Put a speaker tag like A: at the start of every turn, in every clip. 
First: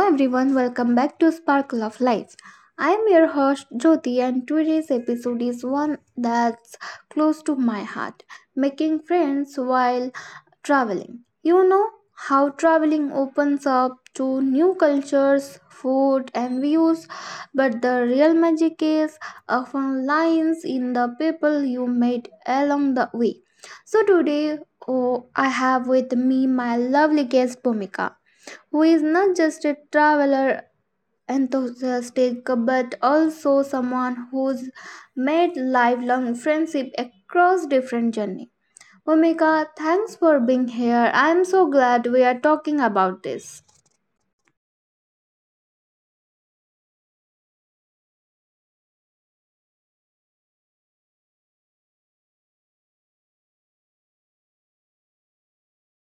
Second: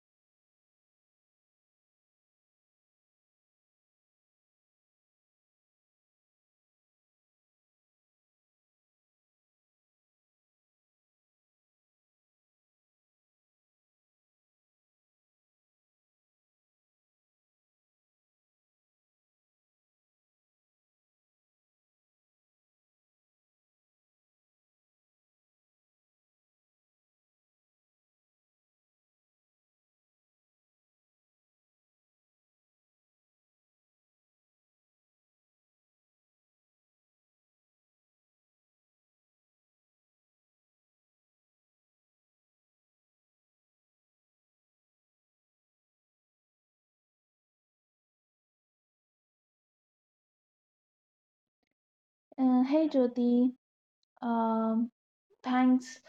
A: everyone, welcome back to Sparkle of Life. I am your host Jyoti, and today's episode is one that's close to my heart making friends while traveling. You know how traveling opens up to new cultures, food, and views, but the real magic is often lies in the people you meet along the way. So today oh, I have with me my lovely guest, Bhumika who is not just a traveler enthusiast but also someone who's made lifelong friendship across different journeys. Omika, thanks for being here. I'm so glad we are talking about this.
B: Hey Jyoti, um, thanks.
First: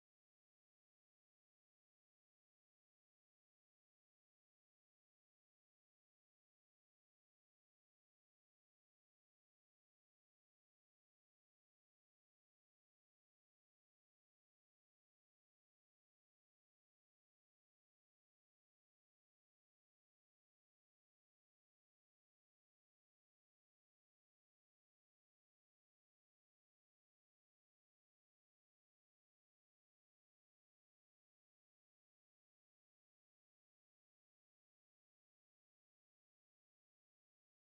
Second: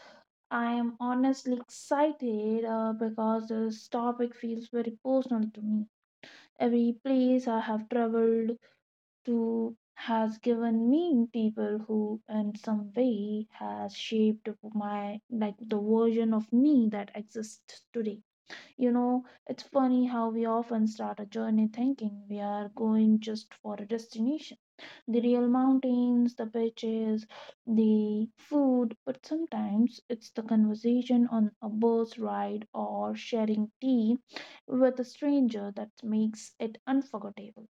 B: I am honestly excited because this topic feels very personal to me. Every place I have traveled to has given me people who, in some way, has shaped my like the version of me that exists today. You know, it's funny how we often start a journey thinking we are going just for a destination, the real mountains, the beaches, the food, but sometimes it's the conversation on a bus ride or sharing tea with a stranger that makes it unforgettable.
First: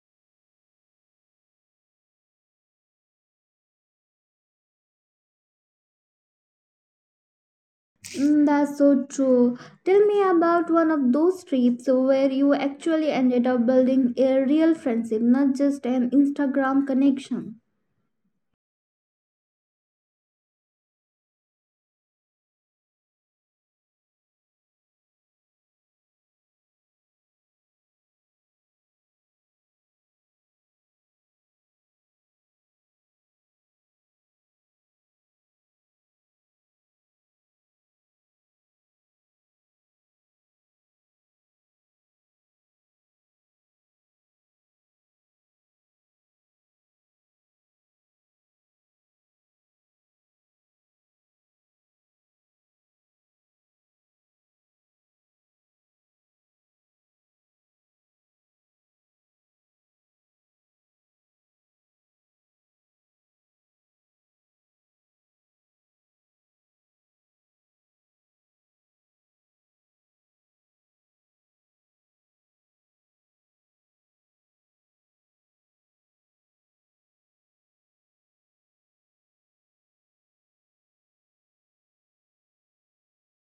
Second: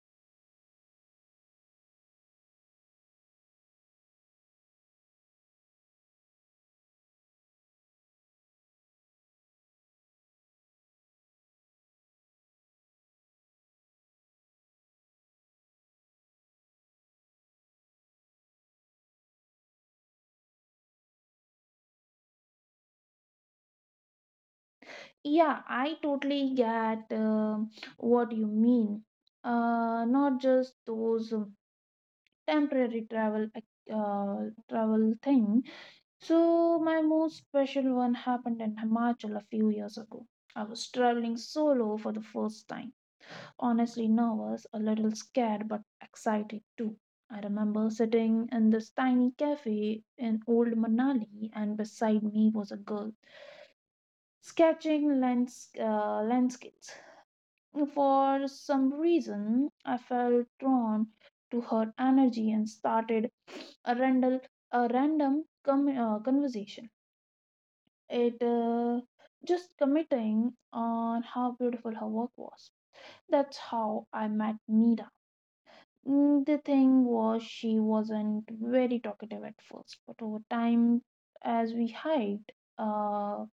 A: Mm, that's so true. Tell me about one of those trips where you actually ended up building a real friendship, not just an Instagram connection.
B: Yeah, I totally get what you mean. Not just those temporary travel things. So, my most special one happened in Himachal a few years ago. I was traveling solo for the first time. Honestly, nervous, a little scared, but excited too. I remember sitting in this tiny cafe in old Manali, and beside me was a girl sketching landscapes. For some reason, I felt drawn to her energy and started a, random, a random conversation. It just committing on how beautiful her work was. That's how I met Mira. The thing was, she wasn't very talkative at first, but over time, as we hiked uh,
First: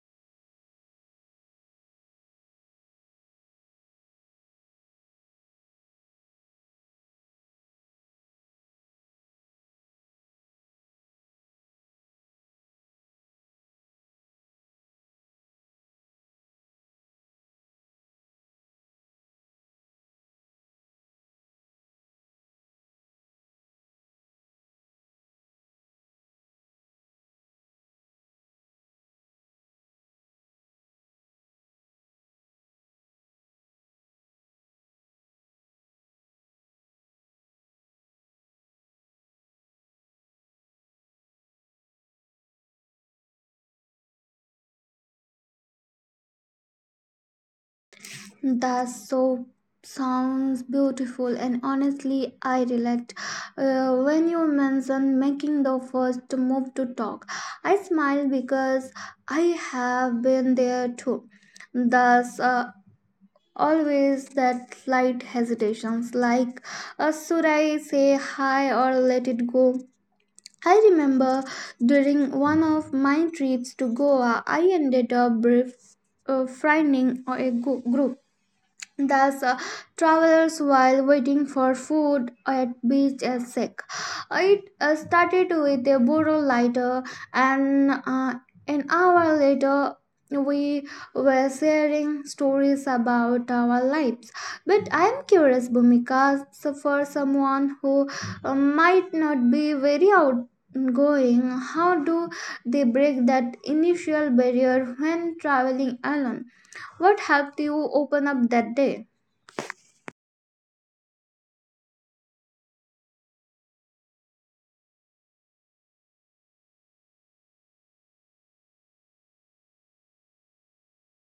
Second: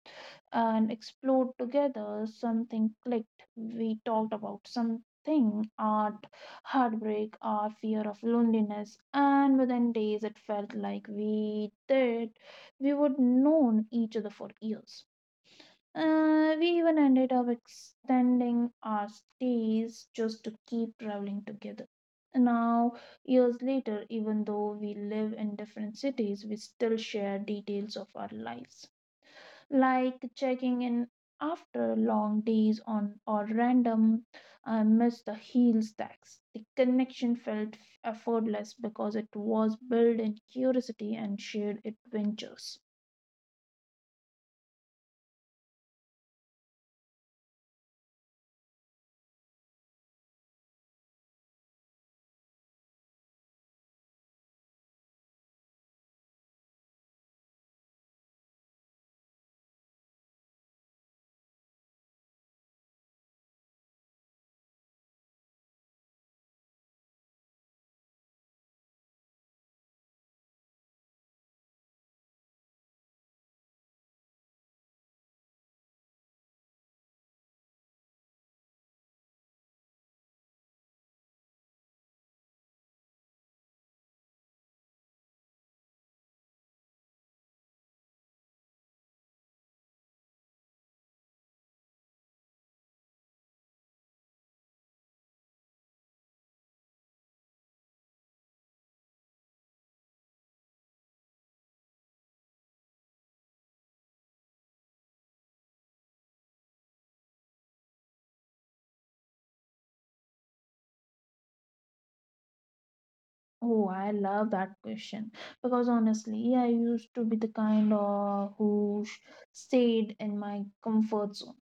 B: and explored together, something clicked. We talked about something, art, heartbreak, our fear of loneliness, and within days, it felt like we would known each other for years. We even ended up extending our stays just to keep traveling together. Now, years later, even though we live in different cities, we still share details of our lives, like checking in after long days on or random. I miss the heel stacks. The connection felt effortless because it was built in curiosity and shared adventures.
A: That so sounds beautiful, and honestly, I relate. When you mentioned making the first move to talk, I smile because I have been there too. Thus, uh, Always that slight hesitations, like should I say hi or let it go. I remember during one of my trips to Goa, I ended up brief finding a group Thus, uh, travelers, while waiting for food at beach and sick, it started with a burro lighter, and an hour later, we were sharing stories about our lives. But I am curious, Bhumika, so for someone who might not be very outgoing, how do they break that initial barrier when traveling alone? What helped you open up that day?
B: Oh, I love that question because honestly, I used to be the kind of who stayed in my comfort zone.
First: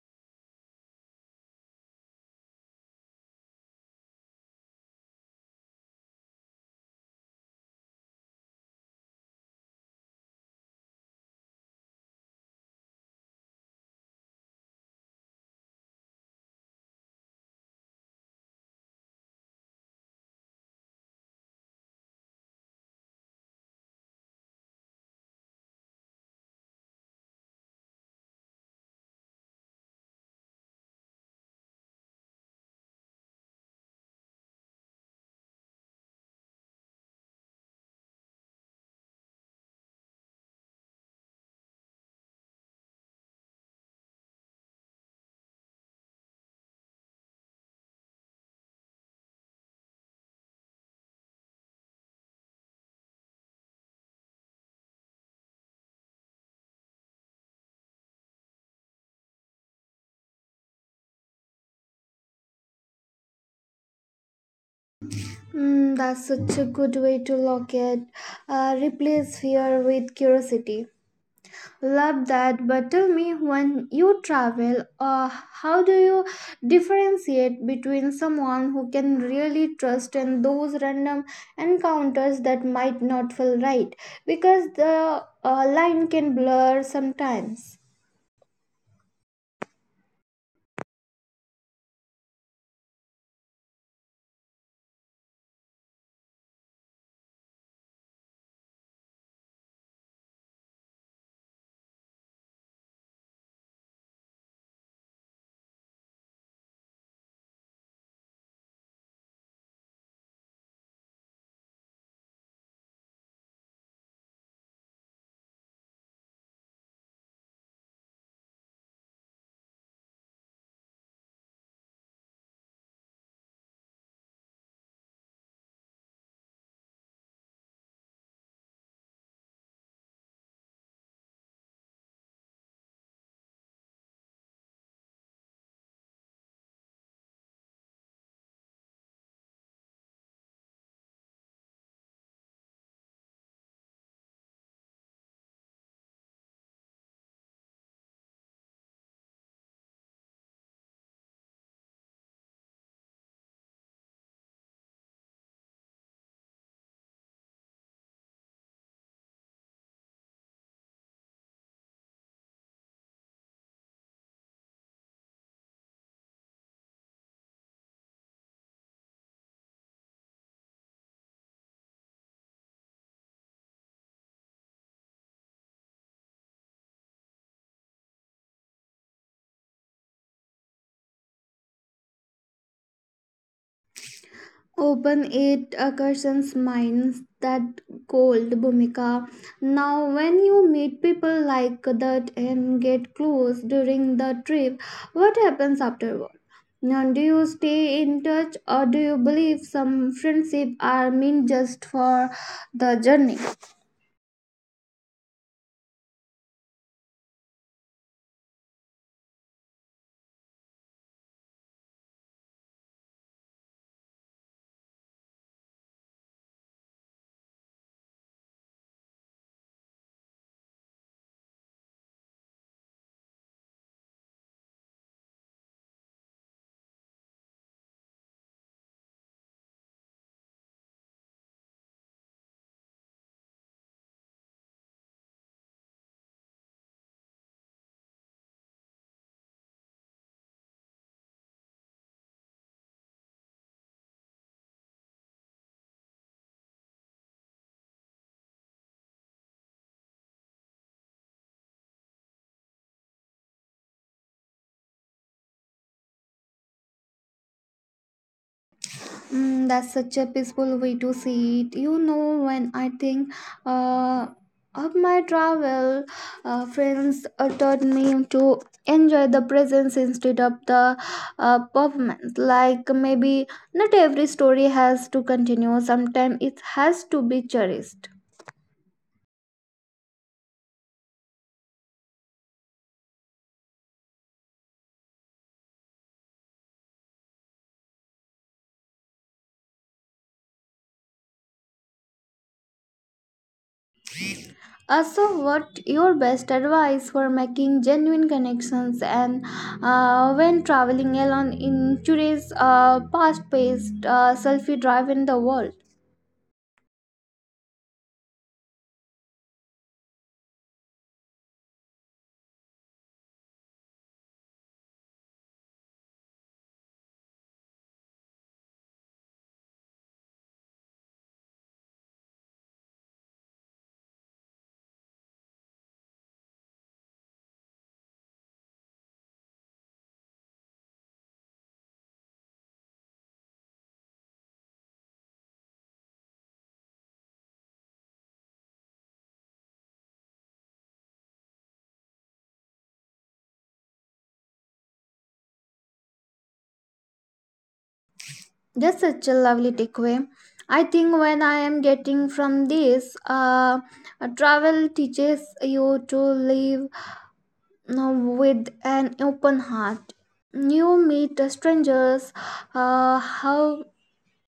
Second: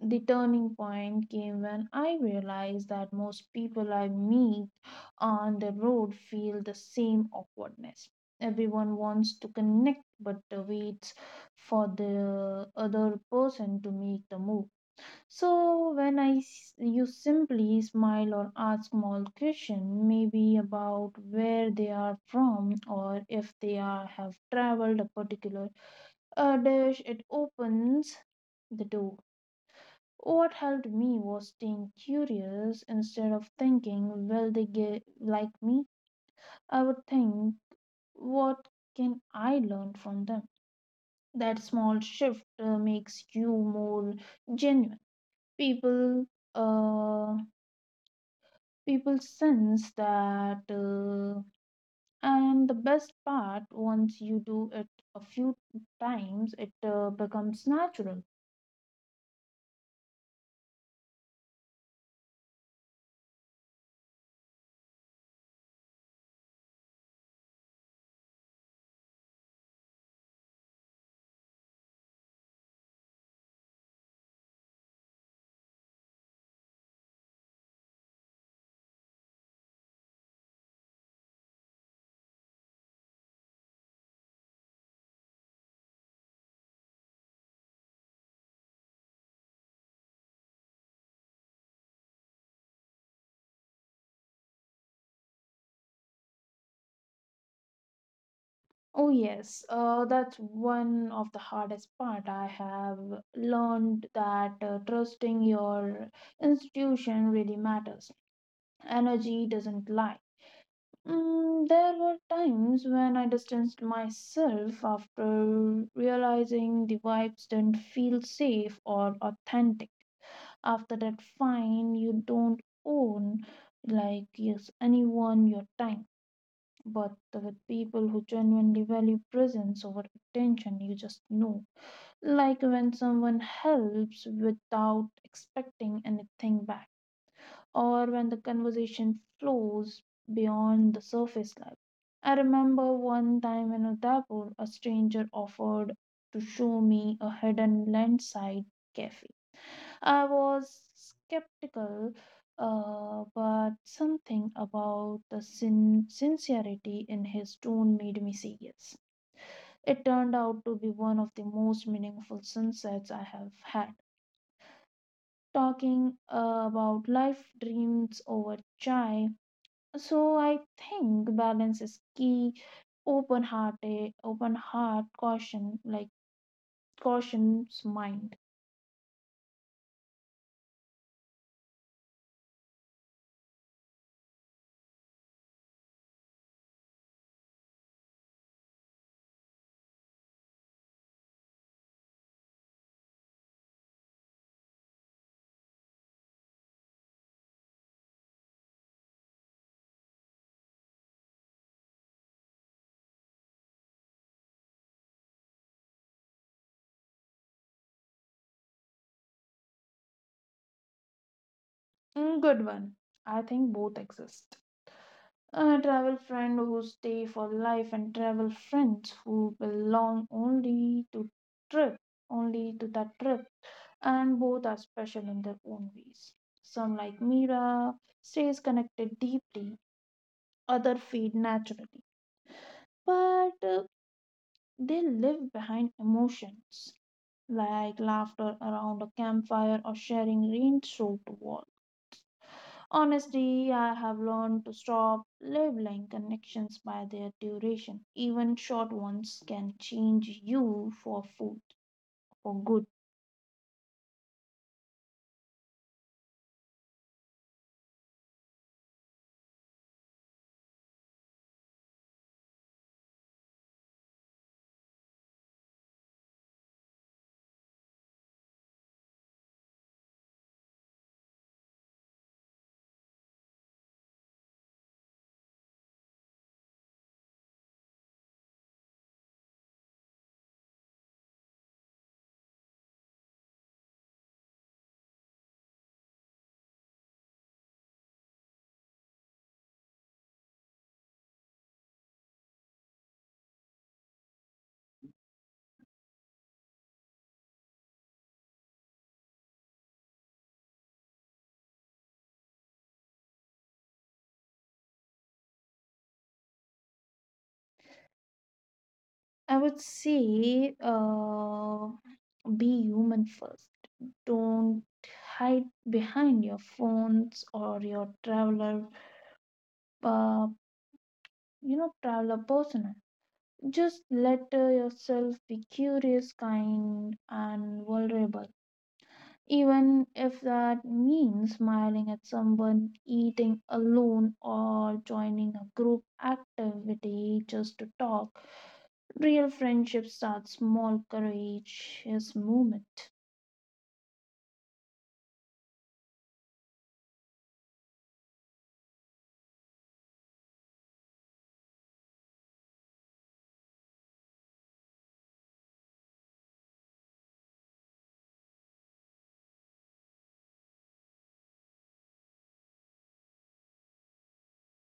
B: The turning point came when I realized that most people I meet on the road feel the same awkwardness. Everyone wants to connect, but waits for the other person to make the move. You simply smile or ask small question, maybe about where they are from or if they are have traveled a particular dish, it opens the door. What helped me was staying curious instead of thinking, will they get like me? I would think, what can I learn from them? That small shift makes you more genuine. People uh people sense that, and the best part, once you do it a few times, it becomes natural.
A: Mm, that's such a good way to look at. Replace fear with curiosity. Love that, but tell me when you travel, how do you differentiate between someone who can really trust and those random encounters that might not feel right? Because the line can blur sometimes.
B: Oh, yes, that's one of the hardest part I have learned that trusting your institution really matters. Energy doesn't lie. There were times when I distanced myself after realizing the vibes didn't feel safe or authentic. After that fine, you don't own like yes anyone your time, but with people who genuinely value presence over attention, you just know, like when someone helps without expecting anything back or when the conversation flows beyond the surface level. I remember one time in Udaipur, a stranger offered to show me a hidden landside cafe. I was skeptical, but something about the sincerity in his tone made me serious. It turned out to be one of the most meaningful sunsets I have had. Talking about life dreams over chai. So I think balance is key. Open hearted, open heart caution, like caution's mind.
A: Open it occurs minds that gold Bhumika. Now when you meet people like that and get close during the trip, what happens afterward? Now, do you stay in touch or do you believe some friendship are meant just for the journey?
B: Mm, good one. I think both exist. A travel friend who stay for life and travel friends who belong only to trip, only to that trip, and both are special in their own ways. Some like Mira stays connected deeply, other feed naturally, but they live behind emotions like laughter around a campfire or sharing rain-soaked water. Honestly, I have learned to stop labeling connections by their duration. Even short ones can change you for food, for good.
A: Mm, that's such a peaceful way to see it. You know, when I think uh, of my travel, friends taught me to enjoy the presence instead of the performance. Like maybe not every story has to continue. Sometimes it has to be cherished. So what your best advice for making genuine connections and when traveling alone in today's fast-paced, selfie-driven the world?
B: I would say, be human first. Don't hide behind your phones or your traveler, uh, traveler persona. Just let yourself be curious, kind, and vulnerable. Even if that means smiling at someone, eating alone, or joining a group activity just to talk. Real friendship starts small, courageous moment.
A: That's such a lovely takeaway. I think when I am getting from this, travel teaches you to live with an open heart. You meet strangers, how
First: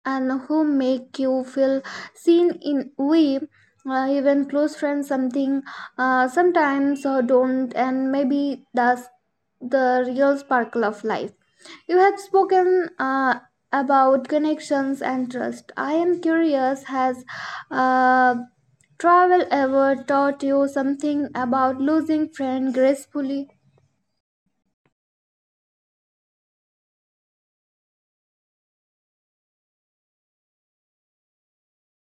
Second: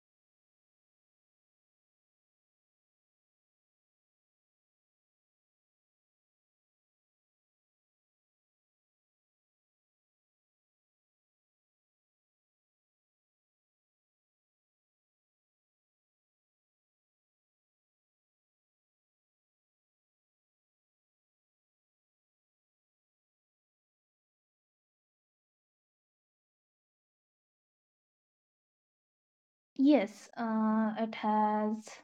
A: and who make you feel seen in way even close friends something sometimes don't, and maybe that's the real sparkle of life. You have spoken about connections and trust. I am curious, has uh, travel ever taught you something about losing friend gracefully?
B: Yes, it has.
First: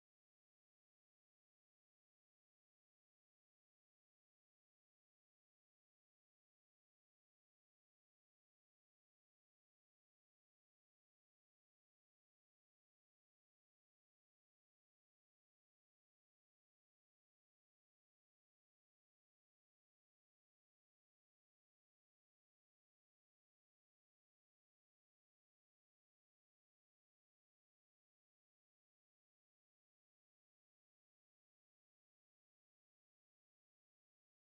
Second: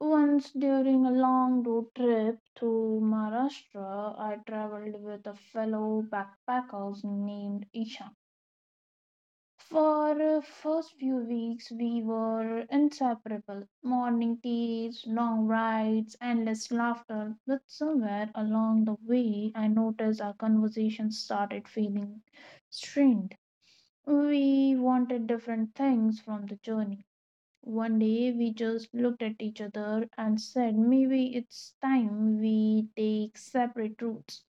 B: Once during a long road trip through Maharashtra, I traveled with a fellow backpacker named Ishan. For first few weeks, we were inseparable. Morning teas, long rides, endless laughter. But somewhere along the way, I noticed our conversation started feeling strained. We wanted different things from the journey. One day, we just looked at each other and said, maybe it's time we take separate routes.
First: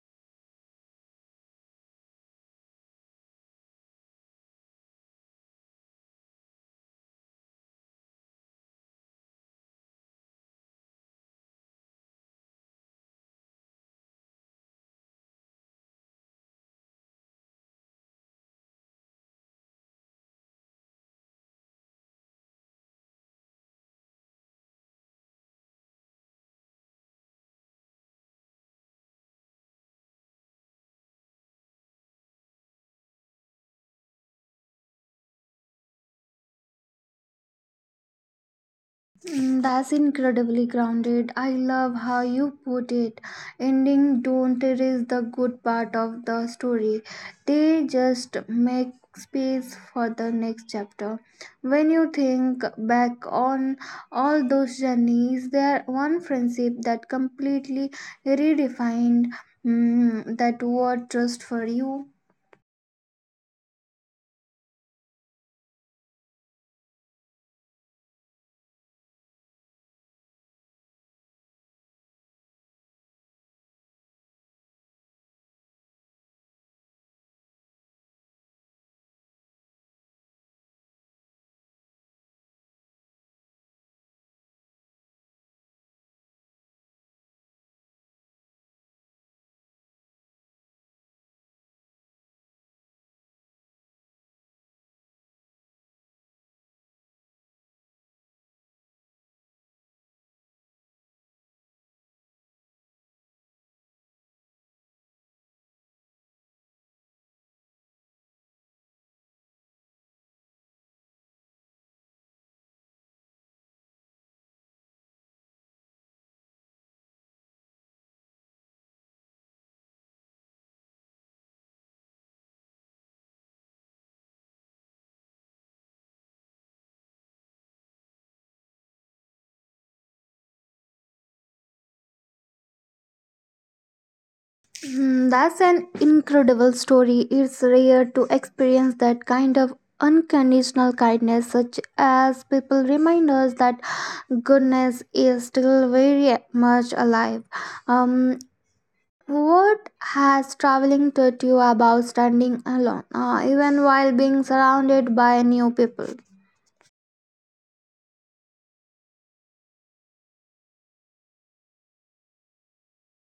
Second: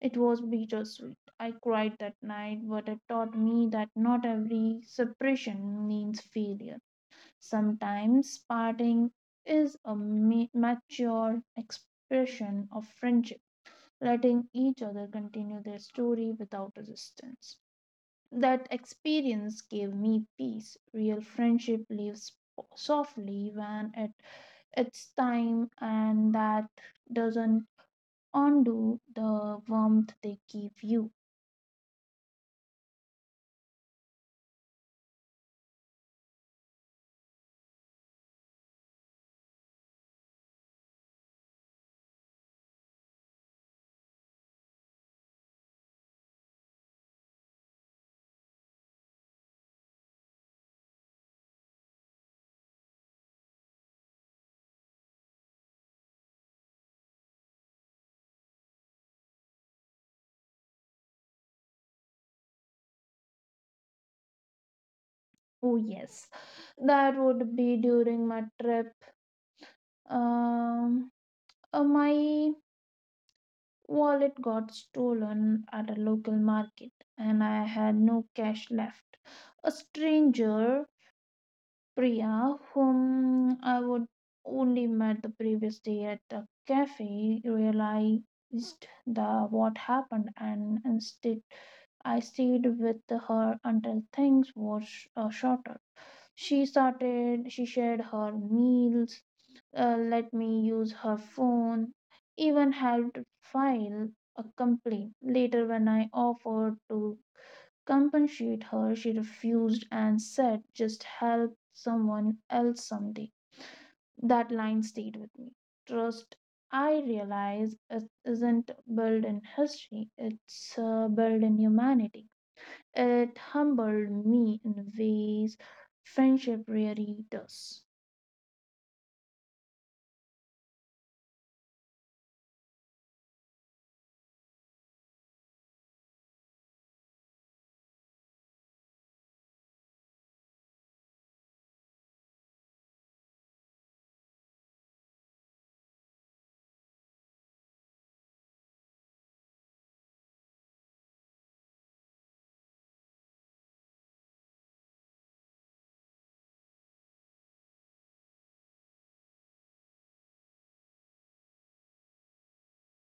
B: It was bittersweet. I cried that night, but it taught me that not every suppression means failure. Sometimes parting is a mature expression of friendship, letting each other continue their story without resistance. That experience gave me peace. Real friendship lives softly when it, it's time, and that doesn't undo the warmth they give you.
A: Mm, that's incredibly grounded. I love how you put it. Ending don't erase the good part of the story. They just make space for the next chapter. When you think back on all those journeys, there one friendship that completely redefined that word trust for you.
B: Oh, yes. That would be during my trip. Um, my wallet got stolen at a local market and I had no cash left. A stranger, Priya, whom I would only met the previous day at a cafe, realized the what happened and instead I stayed with her until things were shorter. She started she shared her meals, let me use her phone, even helped file a complaint. Later, when I offered to compensate her, she refused and said, just help someone else someday. That line stayed with me. Trust, I realize, it isn't built in history, it's built in humanity. It humbled me in ways friendship really does.
A: Hmm, that's an incredible story. It's rare to experience that kind of unconditional kindness, such as people remind us that goodness is still very much alive. Um, what has traveling taught you about standing alone, even while being surrounded by new people?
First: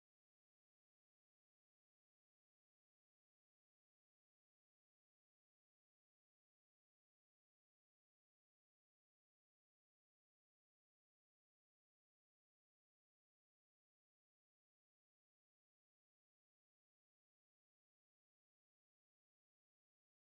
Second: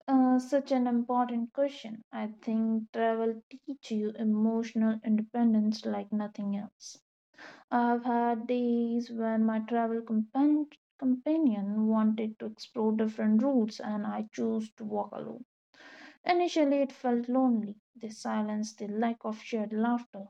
B: Such an important question. I think travel teach you emotional independence like nothing else. I've had days when my travel companion wanted to explore different routes and I chose to walk alone. Initially, it felt lonely, the silence, the lack of shared laughter,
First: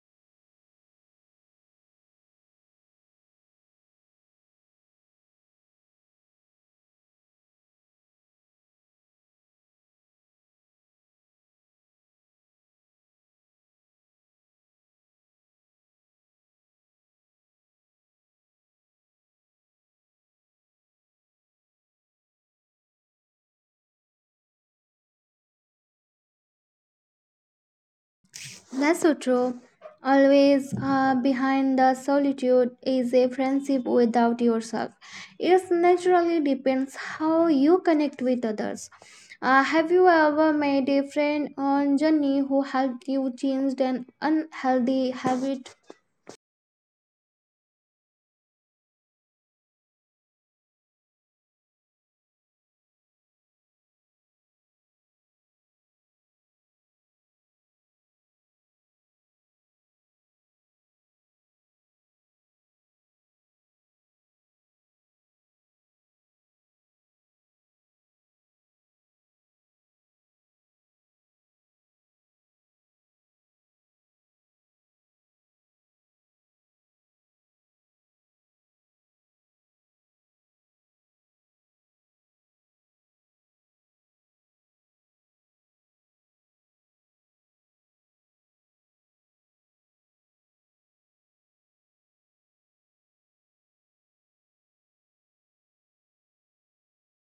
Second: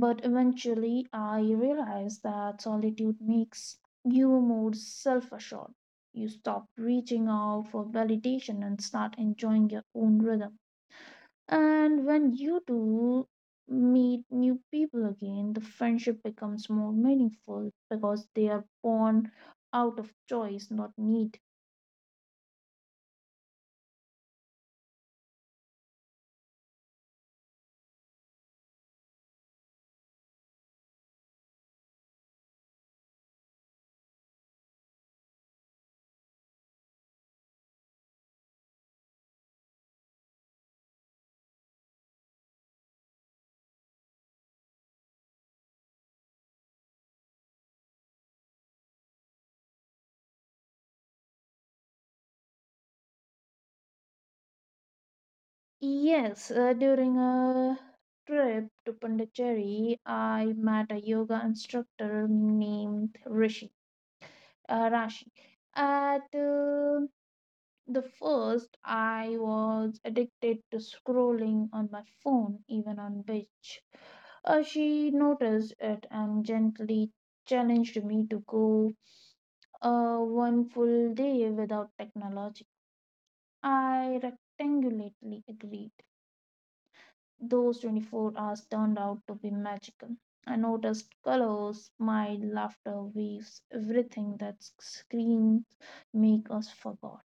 B: but eventually, I realized that solitude makes you more self assured. You stop reaching out for validation and start enjoying your own rhythm. And when you do meet new people again, the friendship becomes more meaningful because they are born out of choice, not need.
A: That's so true. Always behind the solitude is a friendship without yourself. It naturally depends how you connect with others. Have you ever made a friend on journey who helped you change an unhealthy habit?
B: Yes, during a trip to Pondicherry, I met a yoga instructor named Rishi. Rashi. At the first, I was addicted to scrolling on my phone, even on beach. She noticed it and gently challenged me to go one full day without technology. I rectangulately agreed. Those 24 hours turned out to be magical. I noticed colors, smiled, laughter, waves, everything that screens make us forget.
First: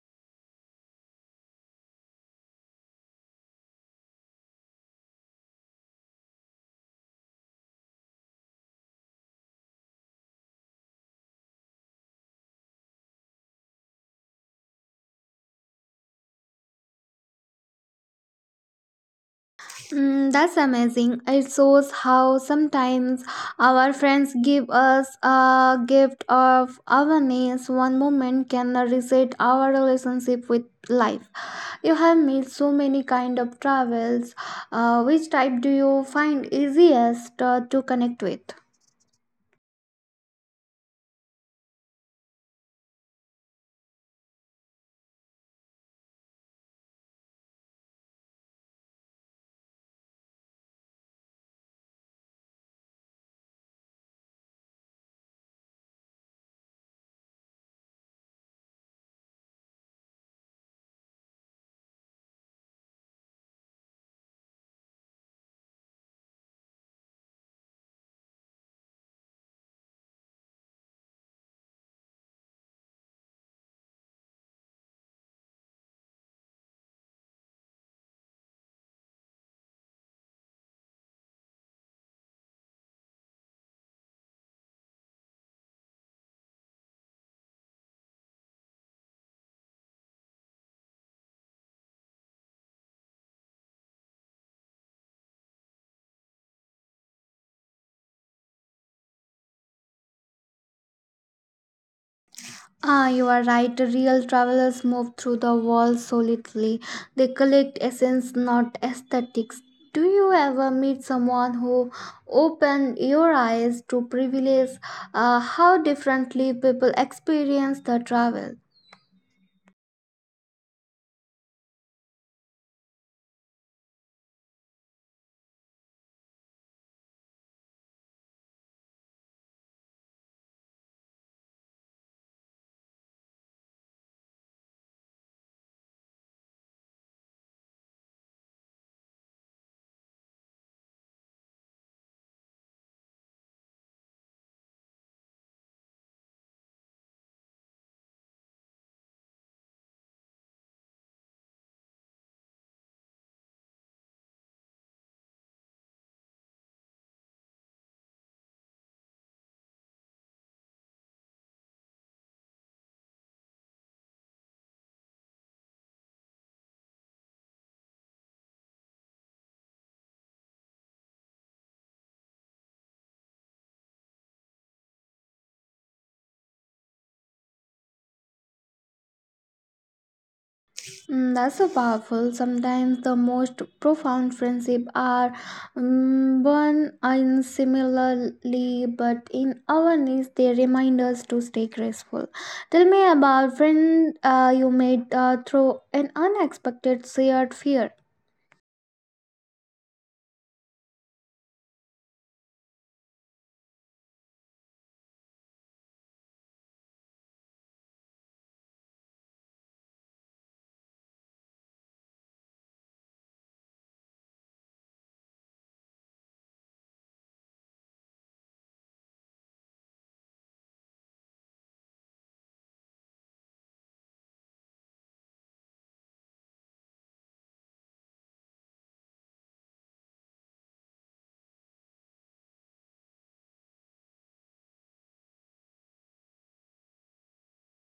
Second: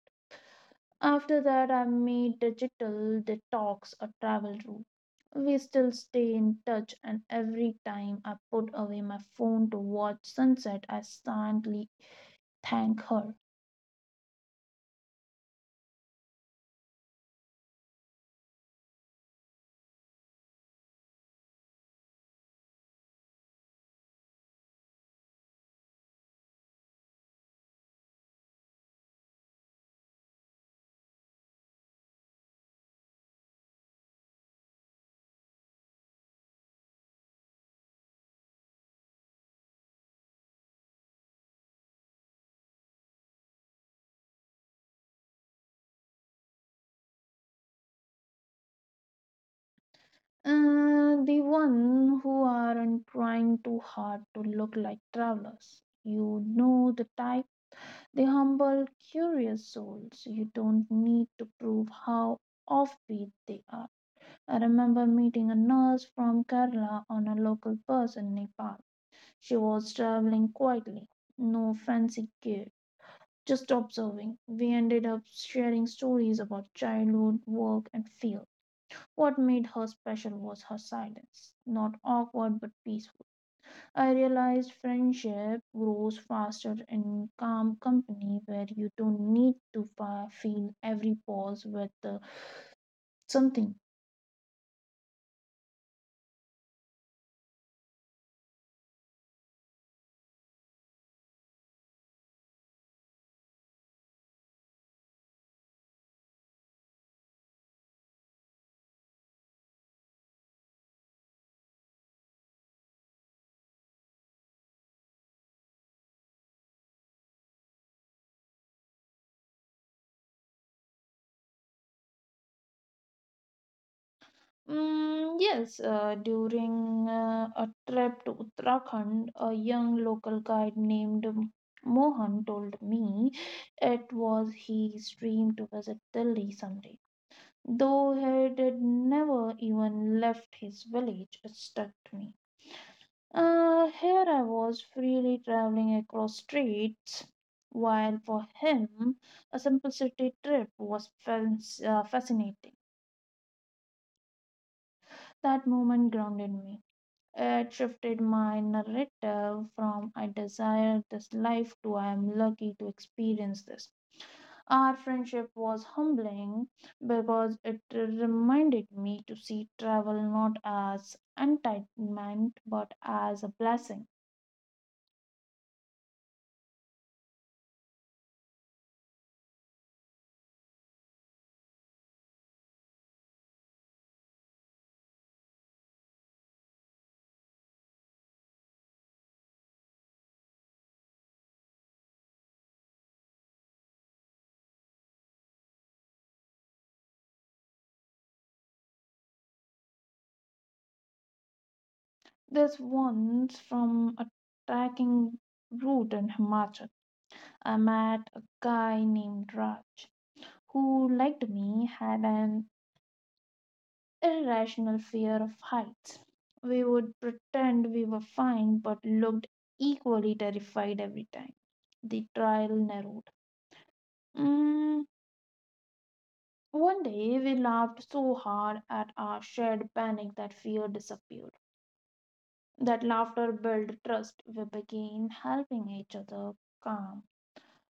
B: After that, I made digital detox a travel rule. We still stay in touch, and every time I put away my phone to watch sunset, I silently thank her.
A: Mm, that's amazing. It shows how sometimes our friends give us a gift of awareness. One moment can reset our relationship with life. You have made so many kind of travels. Which type do you find easiest to connect with?
B: The one who aren't trying too hard to look like travelers. You know the type, the humble, curious souls. You don't need to prove how offbeat they are. I remember meeting a nurse from Kerala on a local bus in Nepal. She was traveling quietly, no fancy gear, just observing. We ended up sharing stories about childhood, work, and field. What made her special was her silence, not awkward but peaceful. I realized friendship grows faster in calm company where you don't need to fill every pause with something.
A: Ah, you are right. Real travelers move through the world solidly. They collect essence, not aesthetics. Do you ever meet someone who opened your eyes to privilege? How differently people experience the travel?
B: Yes, during a trip to Uttarakhand, a young local guide named Mohan told me it was his dream to visit Delhi someday. Though he did never even left his village, it stuck to me. Here I was freely traveling across streets, while for him, a simple city trip was fascinating. That moment grounded me. It shifted my narrative from I desire this life to I am lucky to experience this. Our friendship was humbling because it reminded me to see travel not as entitlement but as a blessing.
A: Mm, that's so powerful. Sometimes the most profound friendship are born in similarly, but in awareness, they remind us to stay graceful. Tell me about friend you made through an unexpected shared fear.
B: This once from a trekking route in Himachal, I met a guy named Raj who liked me had an irrational fear of heights. We would pretend we were fine but looked equally terrified every time. The trial narrowed. Mm, One day we laughed so hard at our shared panic that fear disappeared. That laughter built trust. We began helping each other calm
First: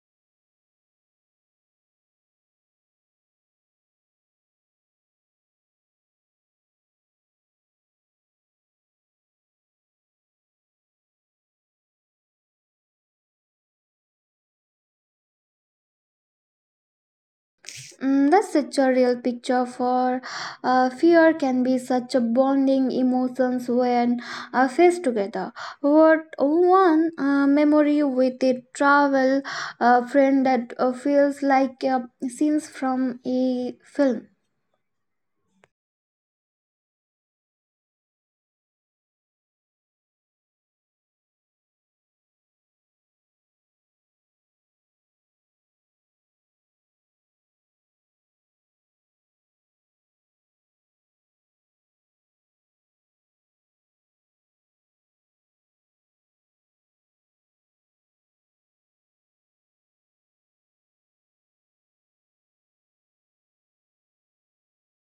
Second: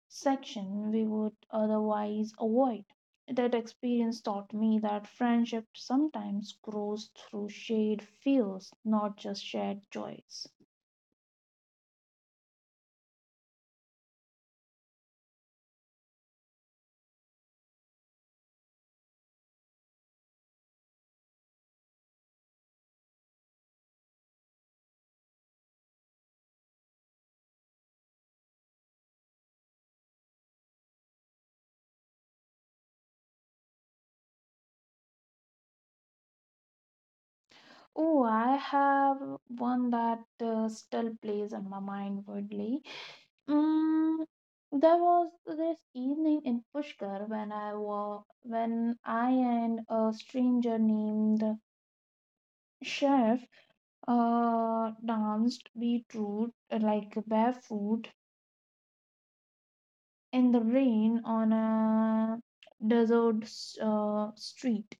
B: section we would otherwise avoid. That experience taught me that friendship sometimes grows through shared fears, not just shared joys.
A: Mm, that's such a real picture for fear can be such a bonding emotions when faced together. What one memory with a travel friend that feels like scenes from a film.
B: Oh, I have one that still plays in my mind vividly. Mm, there was this evening in Pushkar when I and a stranger named Chef danced beetroot like barefoot in the rain on a desert street,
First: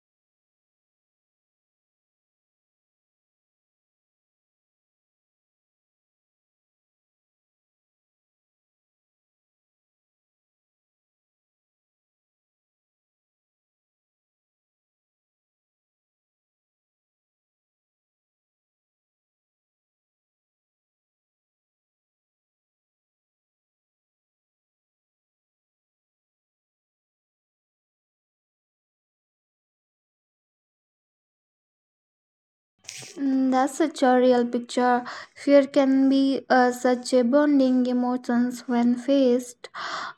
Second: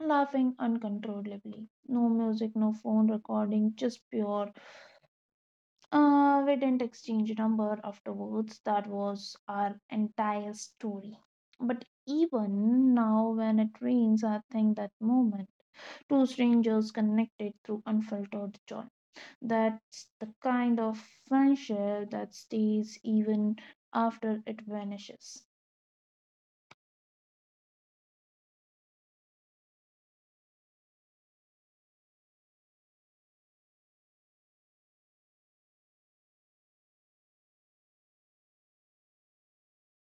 B: laughing uncontrollably. No music, no phone recording, just pure. We didn't exchange number afterwards. That was our entire story. But even now, when it rains, I think that moment. Two strangers connected through unfiltered joy. That's the kind of friendship that stays even after it vanishes.
A: Mm, that's such a real picture. Fear can be such a bonding emotions when faced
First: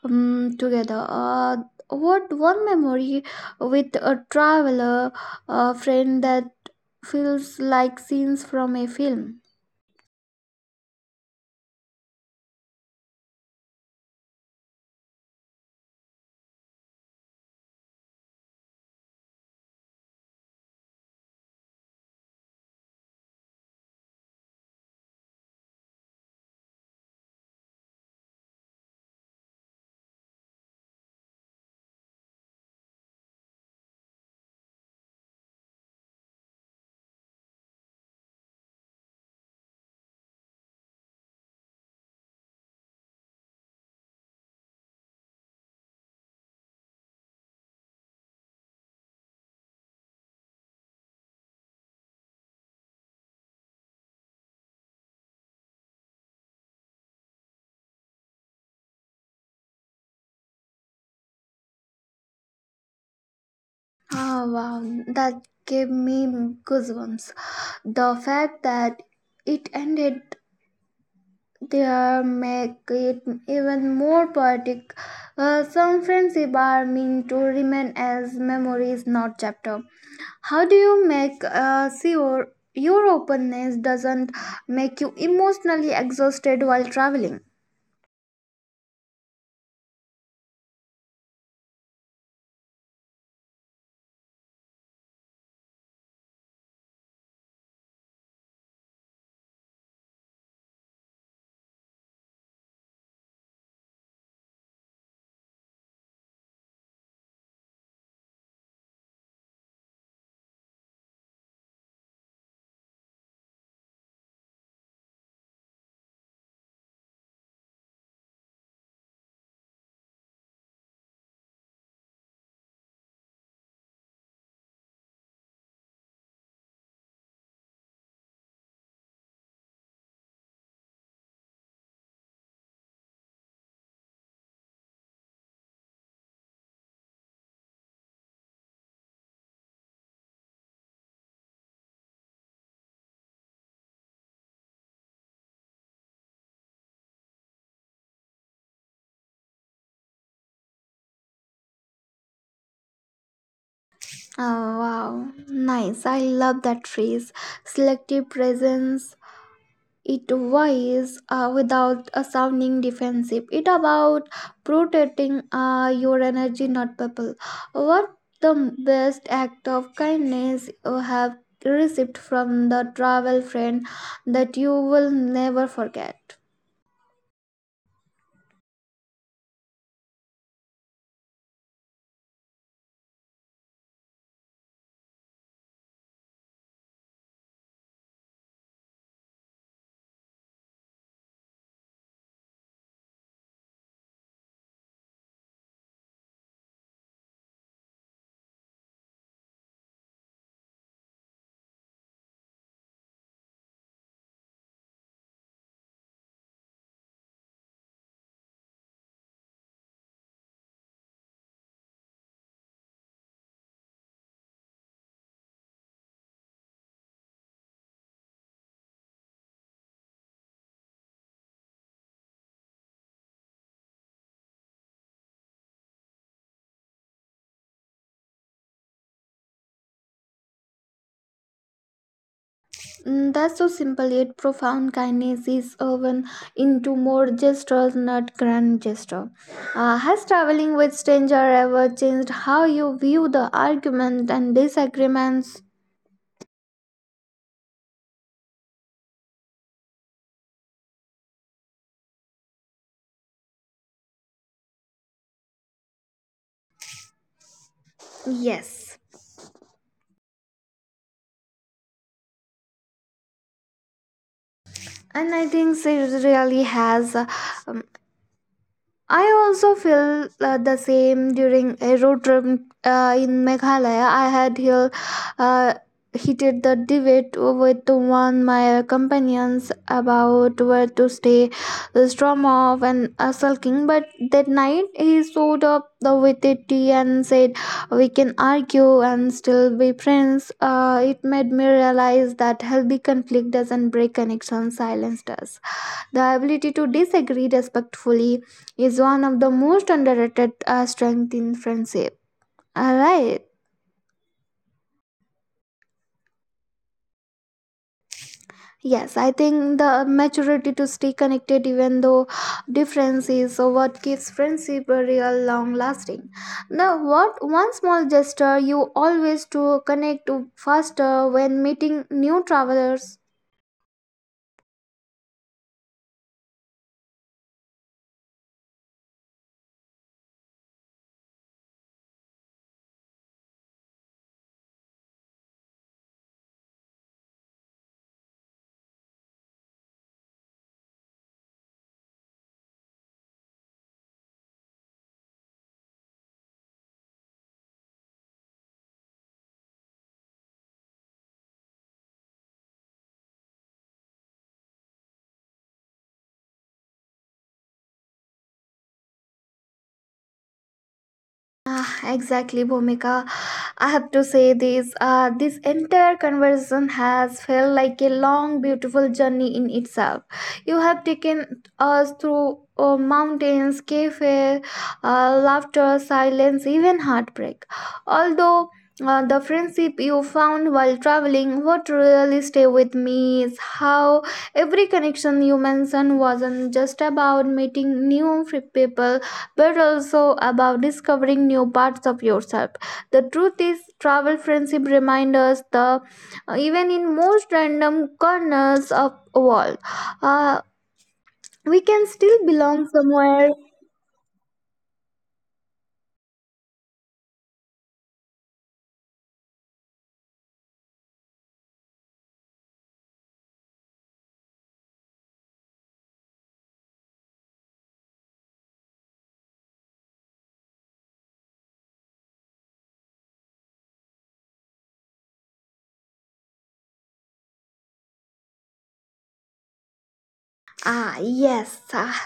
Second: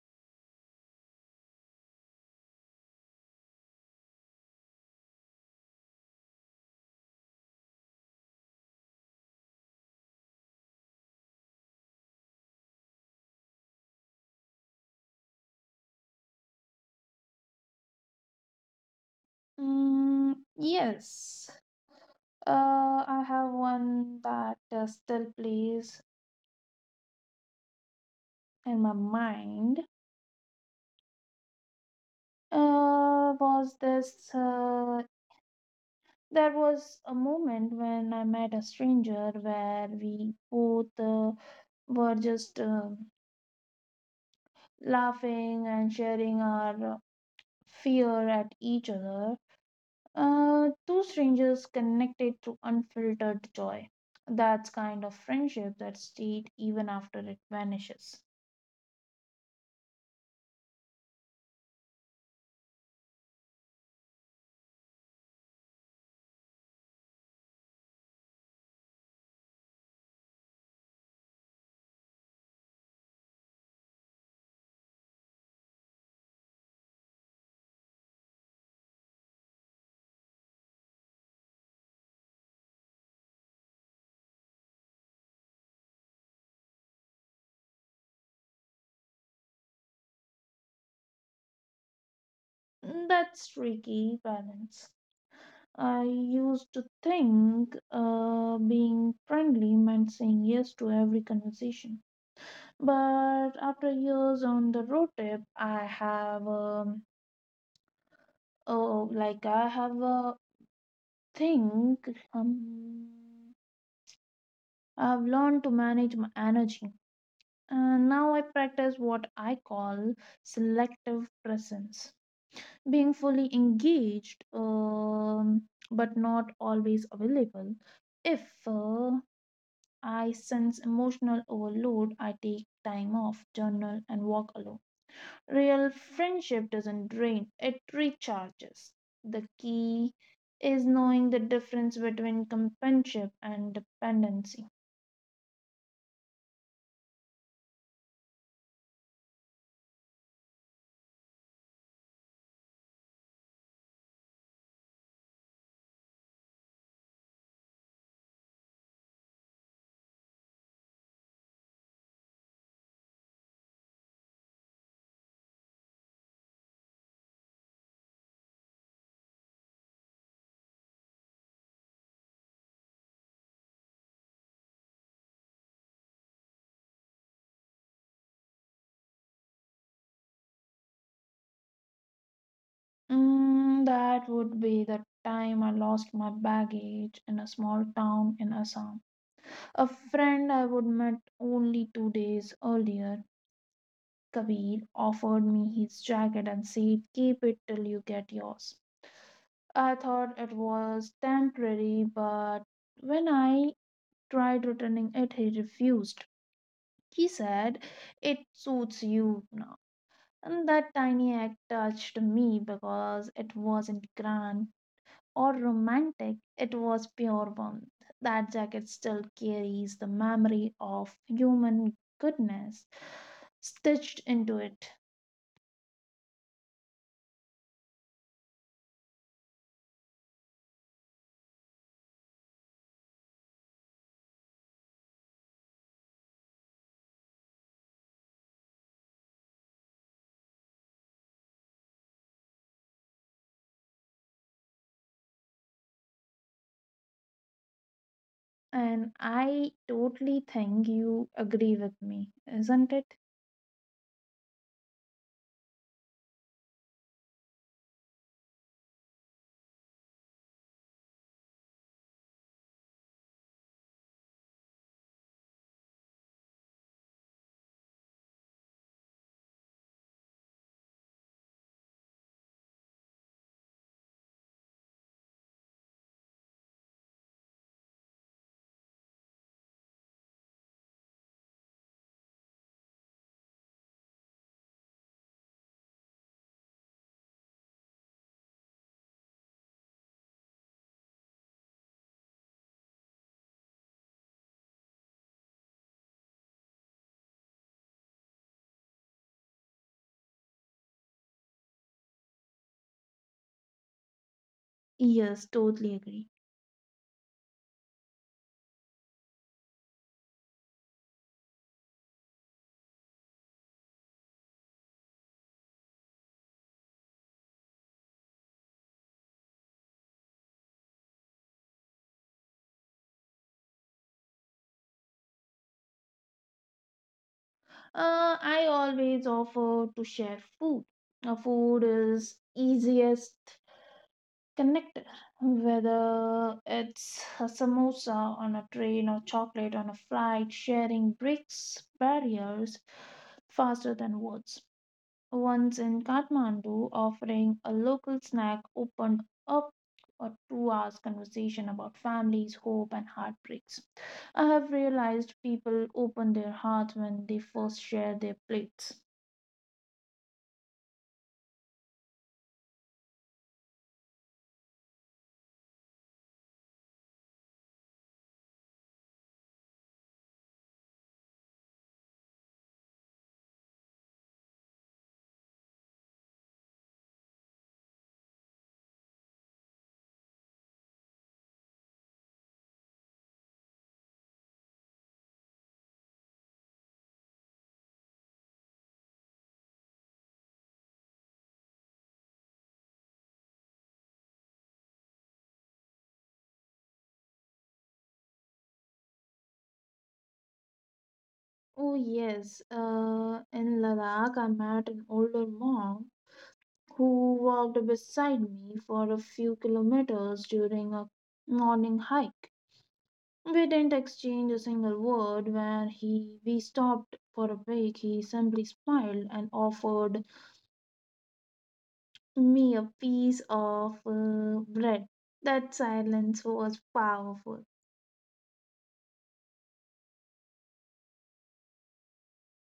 A: together. What one memory with a traveler, a friend that feels like scenes from a film.
B: Yes. I have one that still plays in my mind. Was this? There was a moment when I met a stranger where we both were just laughing and sharing our fear at each other. Two strangers connected through unfiltered joy. That's kind of friendship that stayed even after it vanishes.
A: Ah, wow, that gave me goosebumps. The fact that it ended there make it even more poetic. Some friendship are meant to remain as memories, not chapter. How do you make sure your openness doesn't make you emotionally exhausted while traveling?
B: That's tricky balance. I used to think being friendly meant saying yes to every conversation. But after years on the road trip, like I have a thing. Um, I've learned to manage my energy. And now I practice what I call selective presence. Being fully engaged, but not always available. If uh, I sense emotional overload, I take time off, journal, and walk alone. Real friendship doesn't drain, it recharges. The key is knowing the difference between companionship and dependency.
A: Oh, wow, nice! I love that phrase, selective presence. It wise without sounding defensive, it about protecting your energy, not people. What the best act of kindness you have received from the travel friend that you will never forget?
B: That would be the time I lost my baggage in a small town in Assam. A friend I would met only 2 days earlier, Kabir, offered me his jacket and said, keep it till you get yours. I thought it was temporary, but when I tried returning it, he refused. He said, it suits you now. And that tiny act touched me because it wasn't grand or romantic, it was pure warmth. That jacket still carries the memory of human goodness stitched into it.
A: Mm, that's so simple yet profound. Kindness is woven into more gestures, not grand gesture. Has traveling with stranger ever changed how you view the argument and disagreements?
B: And I totally think you agree with me, isn't it?
A: Yes, and I think it really has um, I also feel the same during a road trip in Meghalaya. I had here uh, heated the debate with one my companions about where to stay, the storm off and sulking. But that night he showed up the with a tea and said we can argue and still be friends. It made me realize that healthy conflict doesn't break connection, silenced us. The ability to disagree respectfully is one of the most underrated strengths in friendship. All right.
B: Yes, totally agree.
A: Yes, I think the maturity to stay connected even though difference is what keeps friendship a real long lasting. Now, what one small gesture you always do connect to faster when meeting new travelers?
B: I always offer to share food. Food is easiest connect, whether it's a samosa on a train or chocolate on a flight. Sharing breaks barriers faster than words. Once in Kathmandu, offering a local snack opened up a 2 hours conversation about families, hope and heartbreaks. I have realized people open their hearts when they first share their plates.
A: Ah, exactly, Bhumika. I have to say this. This entire conversation has felt like a long, beautiful journey in itself. You have taken us through mountains, cafe, laughter, silence, even heartbreak. Although the friendship you found while traveling, what really stay with me is how every connection you mentioned wasn't just about meeting new people but also about discovering new parts of yourself. The truth is, travel friendship reminds us the even in most random corners of a world, uh,
B: Oh,
A: we can
B: yes,
A: still belong
B: in
A: somewhere.
B: Ladakh I met an older monk who walked beside me for a few kilometers during a morning hike. We didn't exchange a single word when he we stopped for a break. He simply smiled and offered me a piece of bread. That silence was powerful.
A: Ah, yes. Ah.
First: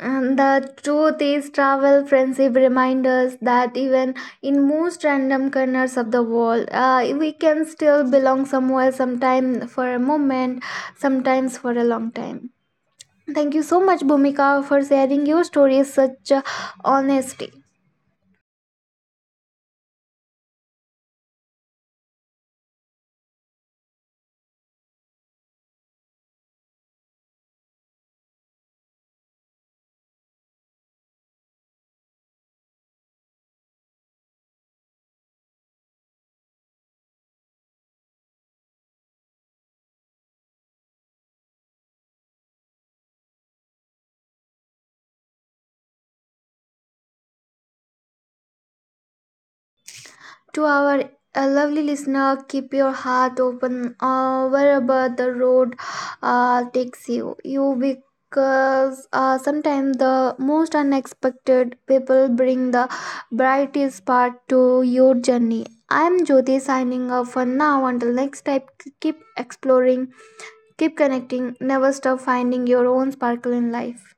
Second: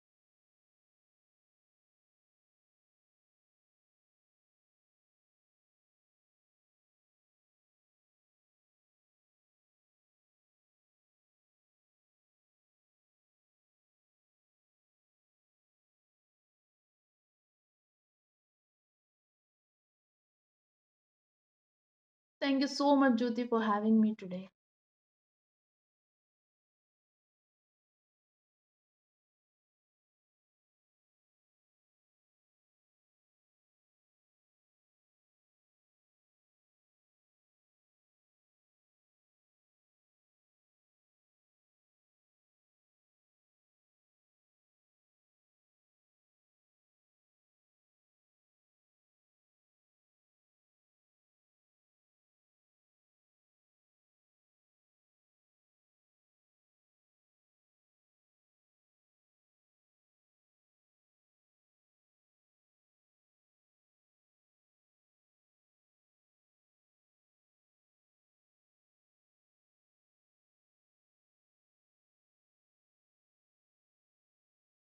A: And the truth is, travel friendship reminds us that even in most random corners of the world, we can still belong somewhere, sometime for a moment, sometimes for a long time. Thank you so much, Bhumika, for sharing your story with such honesty.
B: Thank you so much, Jyoti, for having me today.
A: To our lovely listener, keep your heart open wherever the road takes you. You because sometimes the most unexpected people bring the brightest part to your journey. I'm Jyoti signing off for now. Until next time, keep exploring, keep connecting, never stop finding your own sparkle in life.